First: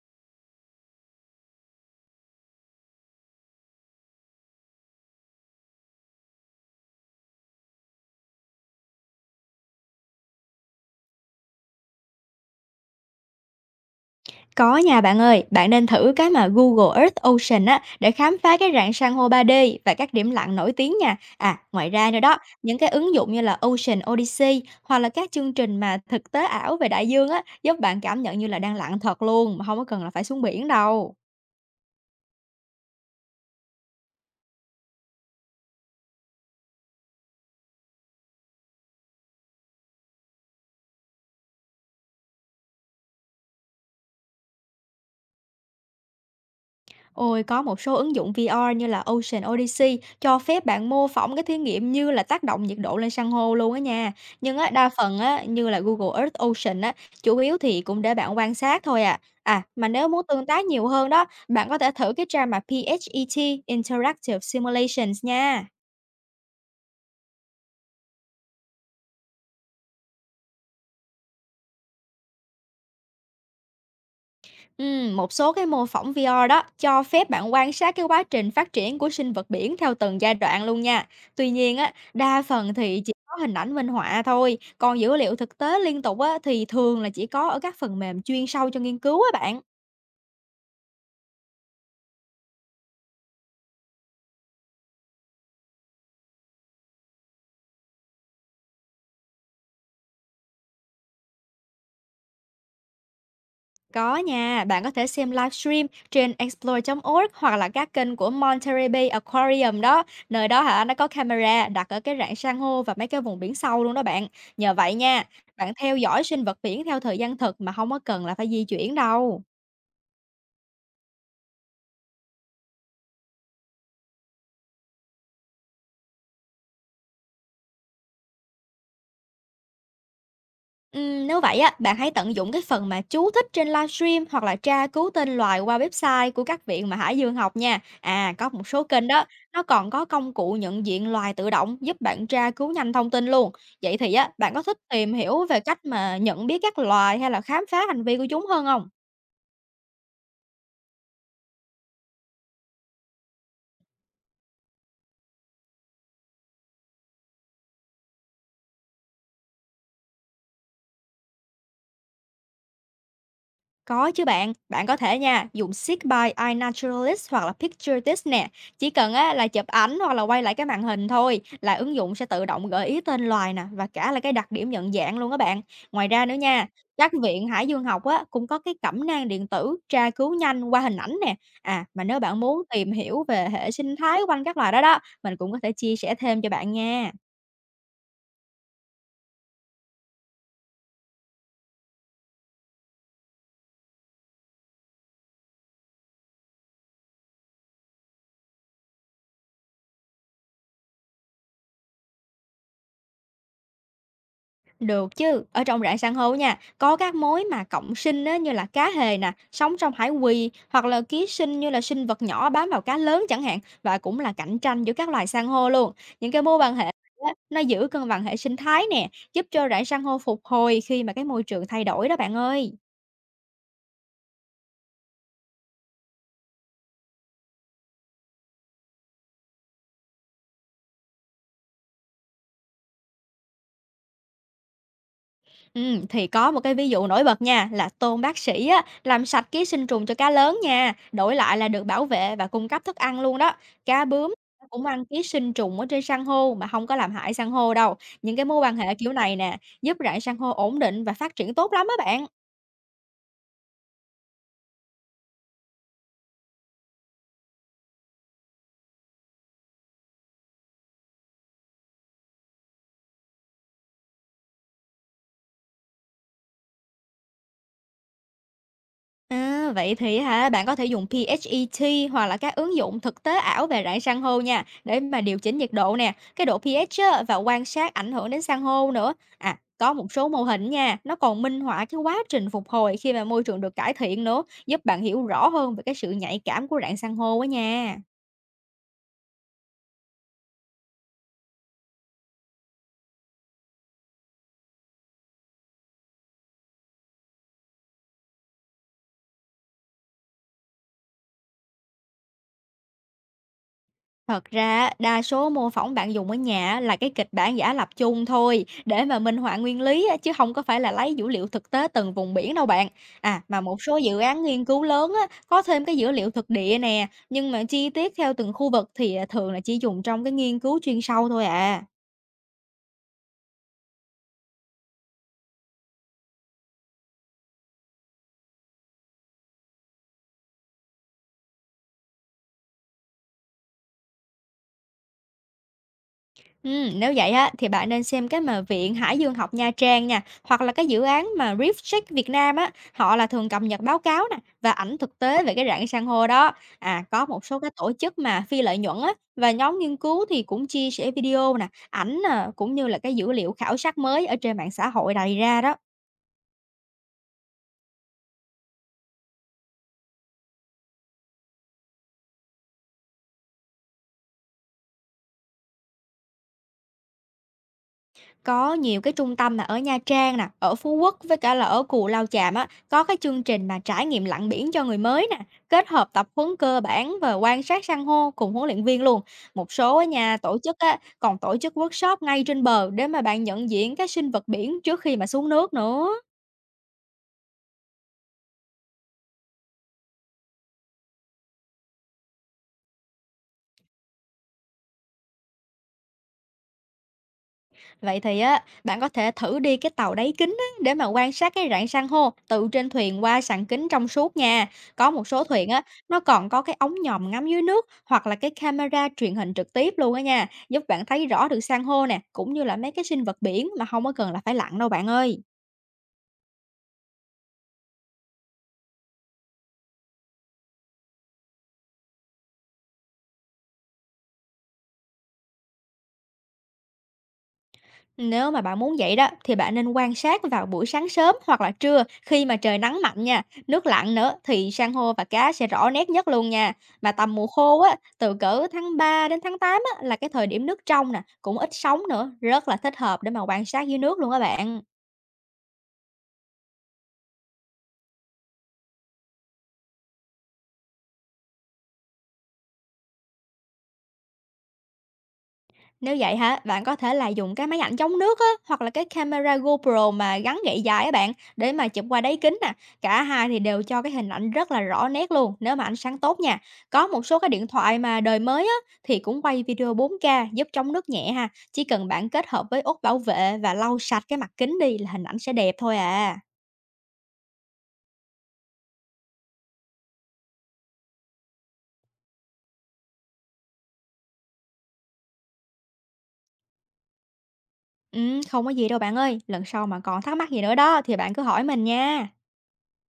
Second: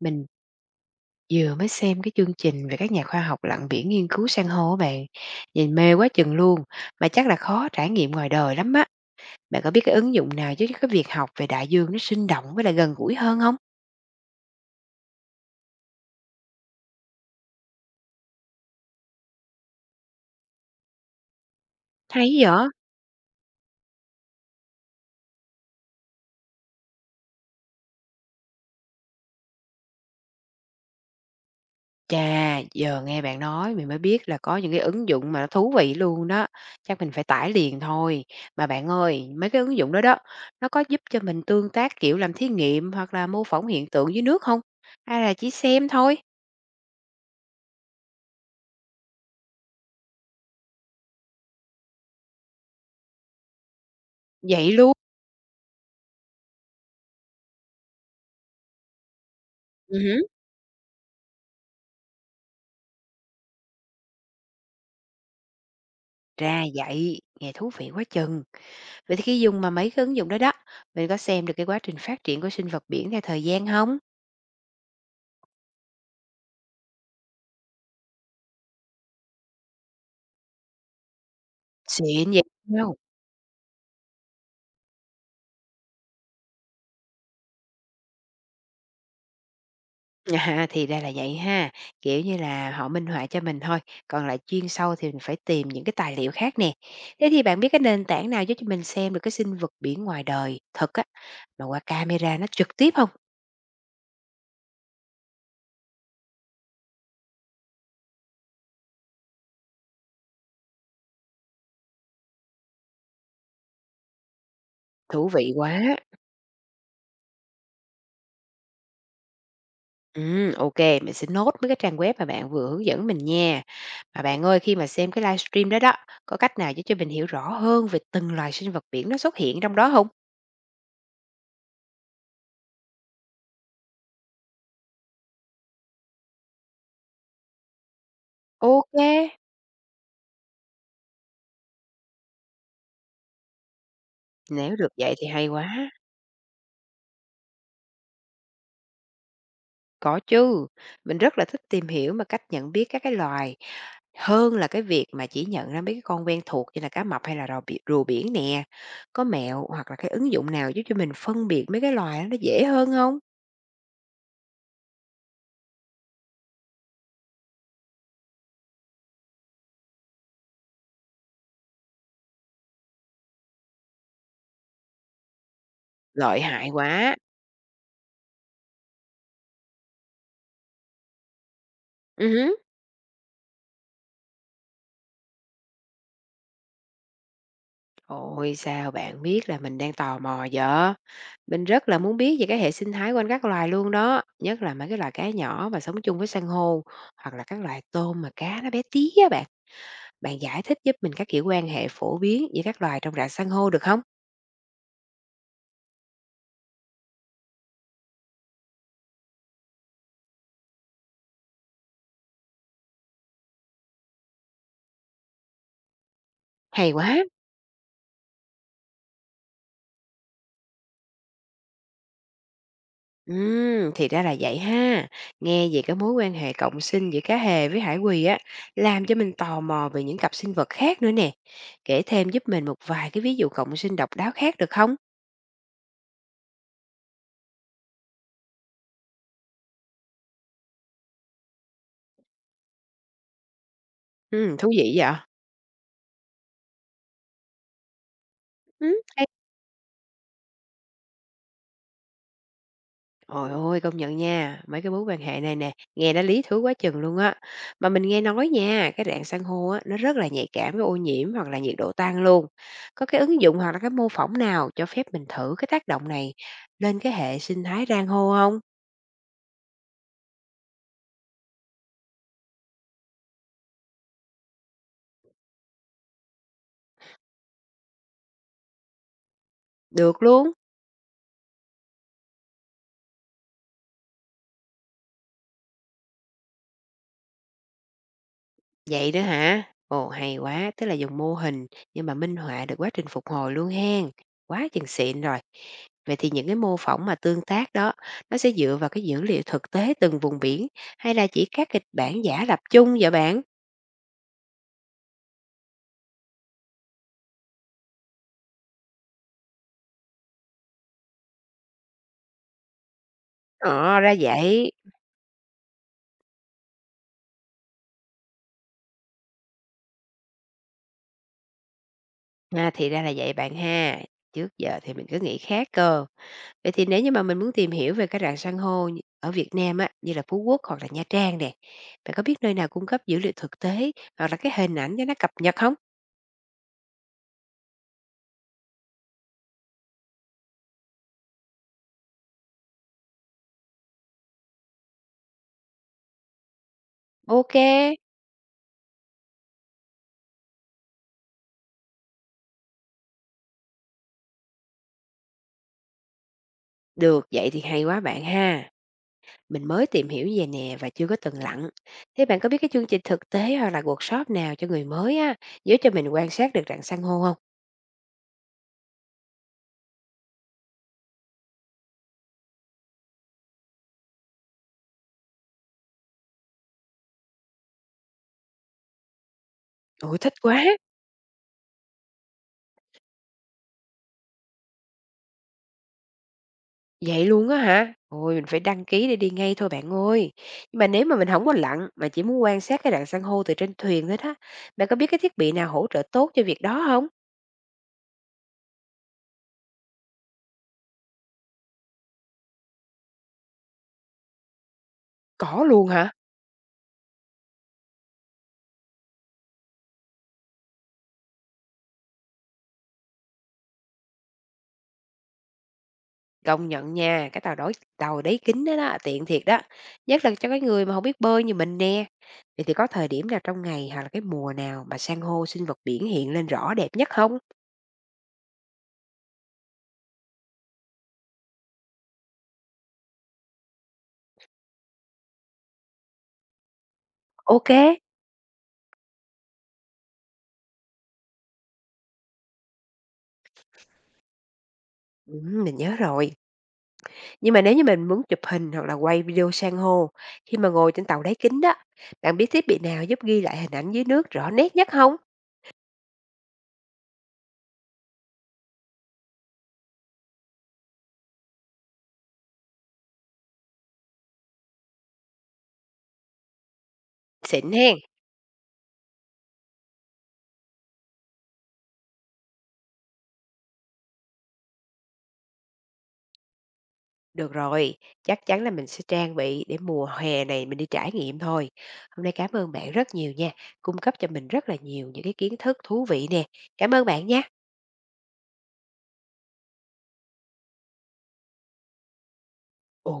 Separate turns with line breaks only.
Mình vừa mới xem cái chương trình về các nhà khoa học lặn biển nghiên cứu san hô á bạn. Nhìn mê quá chừng luôn, mà chắc là khó trải nghiệm ngoài đời lắm á. Bạn có biết cái ứng dụng nào giúp cho cái việc học về đại dương nó sinh động với lại gần gũi hơn không?
Có nha bạn ơi, bạn nên thử cái mà Google Earth Ocean á để khám phá cái rạn san hô ba d và các điểm lặn nổi tiếng nha. À, ngoài ra nữa
Hay
đó,
vậy?
những cái ứng dụng như là Ocean Odyssey hoặc là các chương trình mà thực tế ảo về đại dương á giúp bạn cảm nhận như là đang lặn thật luôn mà không có cần là phải xuống biển đâu.
Chà, giờ nghe bạn nói mình mới biết là có những cái ứng dụng mà nó thú vị luôn đó. Chắc mình phải tải liền thôi. Mà bạn ơi, mấy cái ứng dụng đó đó, nó có giúp cho mình tương tác kiểu làm thí nghiệm hoặc là mô phỏng hiện tượng dưới nước không? Hay là chỉ xem thôi?
Ôi, có một số ứng dụng VR như là Ocean Odyssey cho phép bạn mô phỏng cái thí nghiệm như là tác động nhiệt độ lên san hô luôn á nha. Nhưng á,
Vậy
đa
luôn.
phần á, như là Google Earth Ocean á, chủ yếu thì cũng để bạn quan sát thôi à. À, mà nếu muốn
Ừ.
tương tác nhiều hơn đó, bạn có thể thử cái trang mà PHET Interactive Simulations nha.
Ra vậy, nghe thú vị quá chừng. Vậy thì khi dùng mà mấy cái ứng dụng đó đó, mình có xem được cái quá trình phát triển của sinh vật biển theo thời gian không?
Một số cái mô phỏng VR đó cho phép bạn quan sát cái quá trình phát triển của sinh vật biển theo từng giai đoạn luôn nha. Tuy nhiên á,
Xịn
đa
vậy
phần
đâu.
thì chỉ có hình ảnh minh họa thôi, còn dữ liệu thực tế liên tục á thì thường là chỉ có ở các phần mềm chuyên sâu cho nghiên cứu á bạn.
À, thì ra là vậy ha, kiểu như là, họ minh họa cho mình thôi, còn lại chuyên sâu thì mình phải tìm những cái tài liệu khác nè. Thế thì bạn biết cái nền tảng nào giúp cho mình xem được cái sinh vật biển ngoài đời thật á, mà qua camera nó trực tiếp không?
Có nha, bạn có thể xem livestream trên explore.org hoặc là các kênh của Monterey Bay Aquarium đó. Nơi đó hả, nó có camera đặt ở cái rạn san hô và mấy cái vùng biển sâu luôn đó bạn. Nhờ vậy nha,
Thú vị
bạn theo
quá.
dõi sinh vật biển theo thời gian thực mà không có cần là phải di chuyển đâu.
Ok, mình sẽ nốt mấy cái trang web mà bạn vừa hướng dẫn mình nha. Mà bạn ơi, khi mà xem cái livestream đó đó, có cách nào giúp cho mình hiểu rõ hơn về từng loài sinh vật biển nó xuất hiện trong đó không?
Nếu vậy á, bạn hãy tận dụng cái phần mà chú thích trên livestream hoặc là tra cứu tên loài qua website của các viện mà Hải Dương học nha. À, có một số
Ok.
kênh đó, nó còn có công cụ nhận diện loài tự động giúp bạn tra cứu nhanh thông tin luôn. Vậy thì á, bạn có
Nếu
thích
được
tìm
vậy thì
hiểu
hay
về cách
quá.
mà nhận biết các loài hay là khám phá hành vi của chúng hơn không?
Có chứ, mình rất là thích tìm hiểu mà cách nhận biết các cái loài, hơn là cái việc mà chỉ nhận ra mấy cái con quen thuộc như là cá mập hay là rò biển rùa biển nè. Có mẹo hoặc là cái ứng dụng nào giúp cho mình phân biệt mấy cái loài đó nó dễ hơn không?
Có chứ bạn, bạn có thể nha, dùng Seek by iNaturalist hoặc là Picture This nè. Chỉ cần á, là chụp ảnh hoặc là quay lại cái màn hình thôi là ứng dụng sẽ tự động gợi ý tên loài nè, và cả là cái đặc điểm nhận dạng luôn các bạn. Ngoài ra nữa
Lợi
nha,
hại
các
quá.
viện Hải dương học á, cũng có cái cẩm nang điện tử tra cứu nhanh qua hình ảnh nè. À, mà nếu bạn
Ừm.
muốn tìm hiểu về hệ sinh thái quanh các loài đó đó, mình cũng có thể chia sẻ thêm cho bạn nha.
Ôi, sao bạn biết là mình đang tò mò vậy? Mình rất là muốn biết về cái hệ sinh thái quanh các loài luôn đó, nhất là mấy cái loài cá nhỏ mà sống chung với san hô, hoặc là các loài tôm mà cá nó bé tí á bạn. Bạn giải thích giúp mình các kiểu quan hệ phổ biến giữa các loài trong rạn san hô được không?
Được chứ, ở trong rạn san hô nha, có các mối mà cộng sinh á, như là cá hề nè, sống trong hải quỳ, hoặc là ký sinh như là sinh vật nhỏ bám vào cá lớn chẳng hạn, và cũng là cạnh tranh giữa các loài san hô luôn. Những cái mối quan hệ
Hay quá!
á, nó giữ cân bằng hệ sinh thái nè, giúp cho rạn san hô phục hồi khi mà cái môi trường thay đổi đó bạn ơi.
Thì ra là vậy ha. Nghe về cái mối quan hệ cộng sinh giữa cá hề với hải quỳ á, làm cho mình tò mò về những cặp sinh vật khác nữa nè. Kể thêm giúp mình một vài cái ví dụ cộng sinh độc đáo khác được không?
Thì có một cái ví dụ nổi bật nha, là tôm bác sĩ á, làm sạch ký sinh trùng cho cá lớn nha, đổi lại là được bảo vệ và cung cấp thức ăn luôn đó. Cá bướm
Thú
cũng
vị
ăn
vậy.
ký sinh trùng ở trên san hô mà không có làm hại san hô đâu. Những cái mối quan hệ kiểu
Hay.
này nè, giúp rạn san hô ổn định và phát triển tốt lắm á bạn.
Ôi ơi, công nhận nha, mấy cái mối quan hệ này nè, nghe nó lý thú quá chừng luôn á. Mà mình nghe nói nha, cái rạn san hô á, nó rất là nhạy cảm với ô nhiễm hoặc là nhiệt độ tăng luôn. Có cái ứng dụng hoặc là cái mô phỏng nào cho phép mình thử cái tác động này lên cái hệ sinh thái san hô không?
À, vậy thì hả, bạn có thể dùng PHET hoặc là các ứng dụng thực tế ảo về rạn san hô nha, để mà điều chỉnh nhiệt độ nè, cái độ pH á, và quan sát ảnh hưởng đến san hô nữa. À, có một
Được
số mô
luôn.
hình nha, nó còn minh họa cái quá trình phục hồi khi mà môi trường được cải thiện nữa, giúp bạn hiểu rõ hơn về cái sự nhạy cảm của rạn san hô á nha.
Vậy nữa hả? Ồ hay quá, tức là dùng mô hình nhưng mà minh họa được quá trình phục hồi luôn hen. Quá chừng xịn rồi. Vậy thì những cái mô phỏng mà tương tác đó, nó sẽ dựa vào cái dữ liệu thực tế từng vùng biển hay là chỉ các kịch bản giả lập chung vậy bạn?
Thật ra á, đa số mô phỏng bạn dùng ở nhà á là cái kịch bản giả lập chung thôi để mà minh họa nguyên lý á, chứ không có phải là lấy dữ liệu thực tế từng vùng biển đâu bạn. À mà một số
Ờ ra
dự án nghiên
vậy.
cứu lớn á, có thêm cái dữ liệu thực địa nè, nhưng mà chi tiết theo từng khu vực thì à, thường là chỉ dùng trong cái nghiên cứu chuyên sâu thôi à.
À, thì ra là vậy bạn ha. Trước giờ thì mình cứ nghĩ khác cơ. Vậy thì nếu như mà mình muốn tìm hiểu về các rạn san hô ở Việt Nam á, như là Phú Quốc hoặc là Nha Trang nè, bạn có biết nơi nào cung cấp dữ liệu thực tế hoặc là cái hình ảnh cho nó cập nhật không?
Nếu vậy á thì bạn nên xem cái mà Viện Hải dương học Nha Trang nha, hoặc là cái dự án mà Reef Check Việt Nam á, họ là thường cập nhật báo cáo nè và ảnh thực tế về cái rạn san hô đó. À, có một
Ok.
số cái tổ chức mà phi lợi nhuận á và nhóm nghiên cứu thì cũng chia sẻ video nè, ảnh nè, cũng như là cái dữ liệu khảo sát mới ở trên mạng xã hội đầy ra đó.
Được, vậy thì hay quá bạn ha. Mình mới tìm hiểu về nè và chưa có từng lặn. Thế bạn có biết cái chương trình thực tế hoặc là workshop nào cho người mới á, giúp cho mình quan sát được rạn san hô không?
Có nhiều cái trung tâm là ở Nha Trang nè, ở Phú Quốc, với cả là ở Cù Lao Chàm á, có cái chương trình mà trải nghiệm lặn biển cho người mới nè, kết hợp tập huấn cơ bản và quan sát san hô cùng huấn luyện viên luôn. Một số á
Ôi thích
nha, tổ
quá.
chức á còn tổ chức workshop ngay trên bờ để mà bạn nhận diện các sinh vật biển trước khi mà xuống nước nữa.
Vậy luôn á hả? Ôi mình phải đăng ký để đi ngay thôi bạn ơi. Nhưng mà nếu mà mình không có lặn mà chỉ muốn quan sát cái rạn san hô từ trên thuyền thôi đó, bạn có biết cái thiết bị nào hỗ trợ tốt cho việc đó không?
Vậy thì á, bạn có thể thử đi cái tàu đáy kính á, để mà quan sát cái rạn san hô từ trên thuyền qua sàn kính trong suốt nha. Có một số
Có
thuyền á,
luôn hả?
nó còn có cái ống nhòm ngắm dưới nước hoặc là cái camera truyền hình trực tiếp luôn á nha, giúp bạn thấy rõ được san hô nè, cũng như là mấy cái sinh vật biển mà không có cần là phải lặn đâu bạn ơi.
Công nhận nha, cái tàu đáy kính đó đó, tiện thiệt đó, nhất là cho cái người mà không biết bơi như mình nè. Vậy thì có thời điểm nào trong ngày hoặc là cái mùa nào mà san hô, sinh vật biển hiện lên rõ đẹp nhất không?
Nếu mà bạn muốn vậy đó thì bạn nên quan sát vào buổi sáng sớm hoặc là trưa khi mà trời nắng mạnh nha, nước lặng nữa thì san hô và cá sẽ rõ nét nhất luôn nha. Mà tầm mùa
Ok
khô
kê,
á, từ cỡ tháng 3 đến tháng 8 á, là cái thời điểm nước trong nè, cũng ít sóng nữa, rất là thích hợp để mà quan sát dưới nước luôn á bạn.
mình nhớ rồi. Nhưng mà nếu như mình muốn chụp hình hoặc là quay video san hô khi mà ngồi trên tàu đáy kính đó, bạn biết thiết bị nào giúp ghi lại hình ảnh dưới nước rõ nét nhất không?
Nếu vậy hả, bạn có thể là dùng cái máy ảnh chống nước á, hoặc là cái camera GoPro mà gắn gậy dài á bạn để mà chụp qua đáy kính nè. Cả hai thì đều cho cái hình ảnh rất là rõ nét luôn nếu mà ánh sáng tốt nha. Có một số cái điện
Xịn hen.
thoại mà đời mới á thì cũng quay video 4K giúp chống nước nhẹ ha. Chỉ cần bạn kết hợp với ốt bảo vệ và lau sạch cái mặt kính đi là hình ảnh sẽ đẹp thôi à.
Được rồi, chắc chắn là mình sẽ trang bị để mùa hè này mình đi trải nghiệm thôi. Hôm nay cảm ơn bạn rất nhiều nha, cung cấp cho mình rất là nhiều những cái kiến thức thú vị nè. Cảm ơn bạn nha.
Ừ, không có gì đâu bạn ơi. Lần sau mà còn thắc mắc gì nữa đó thì bạn cứ hỏi mình nha.
Ồ,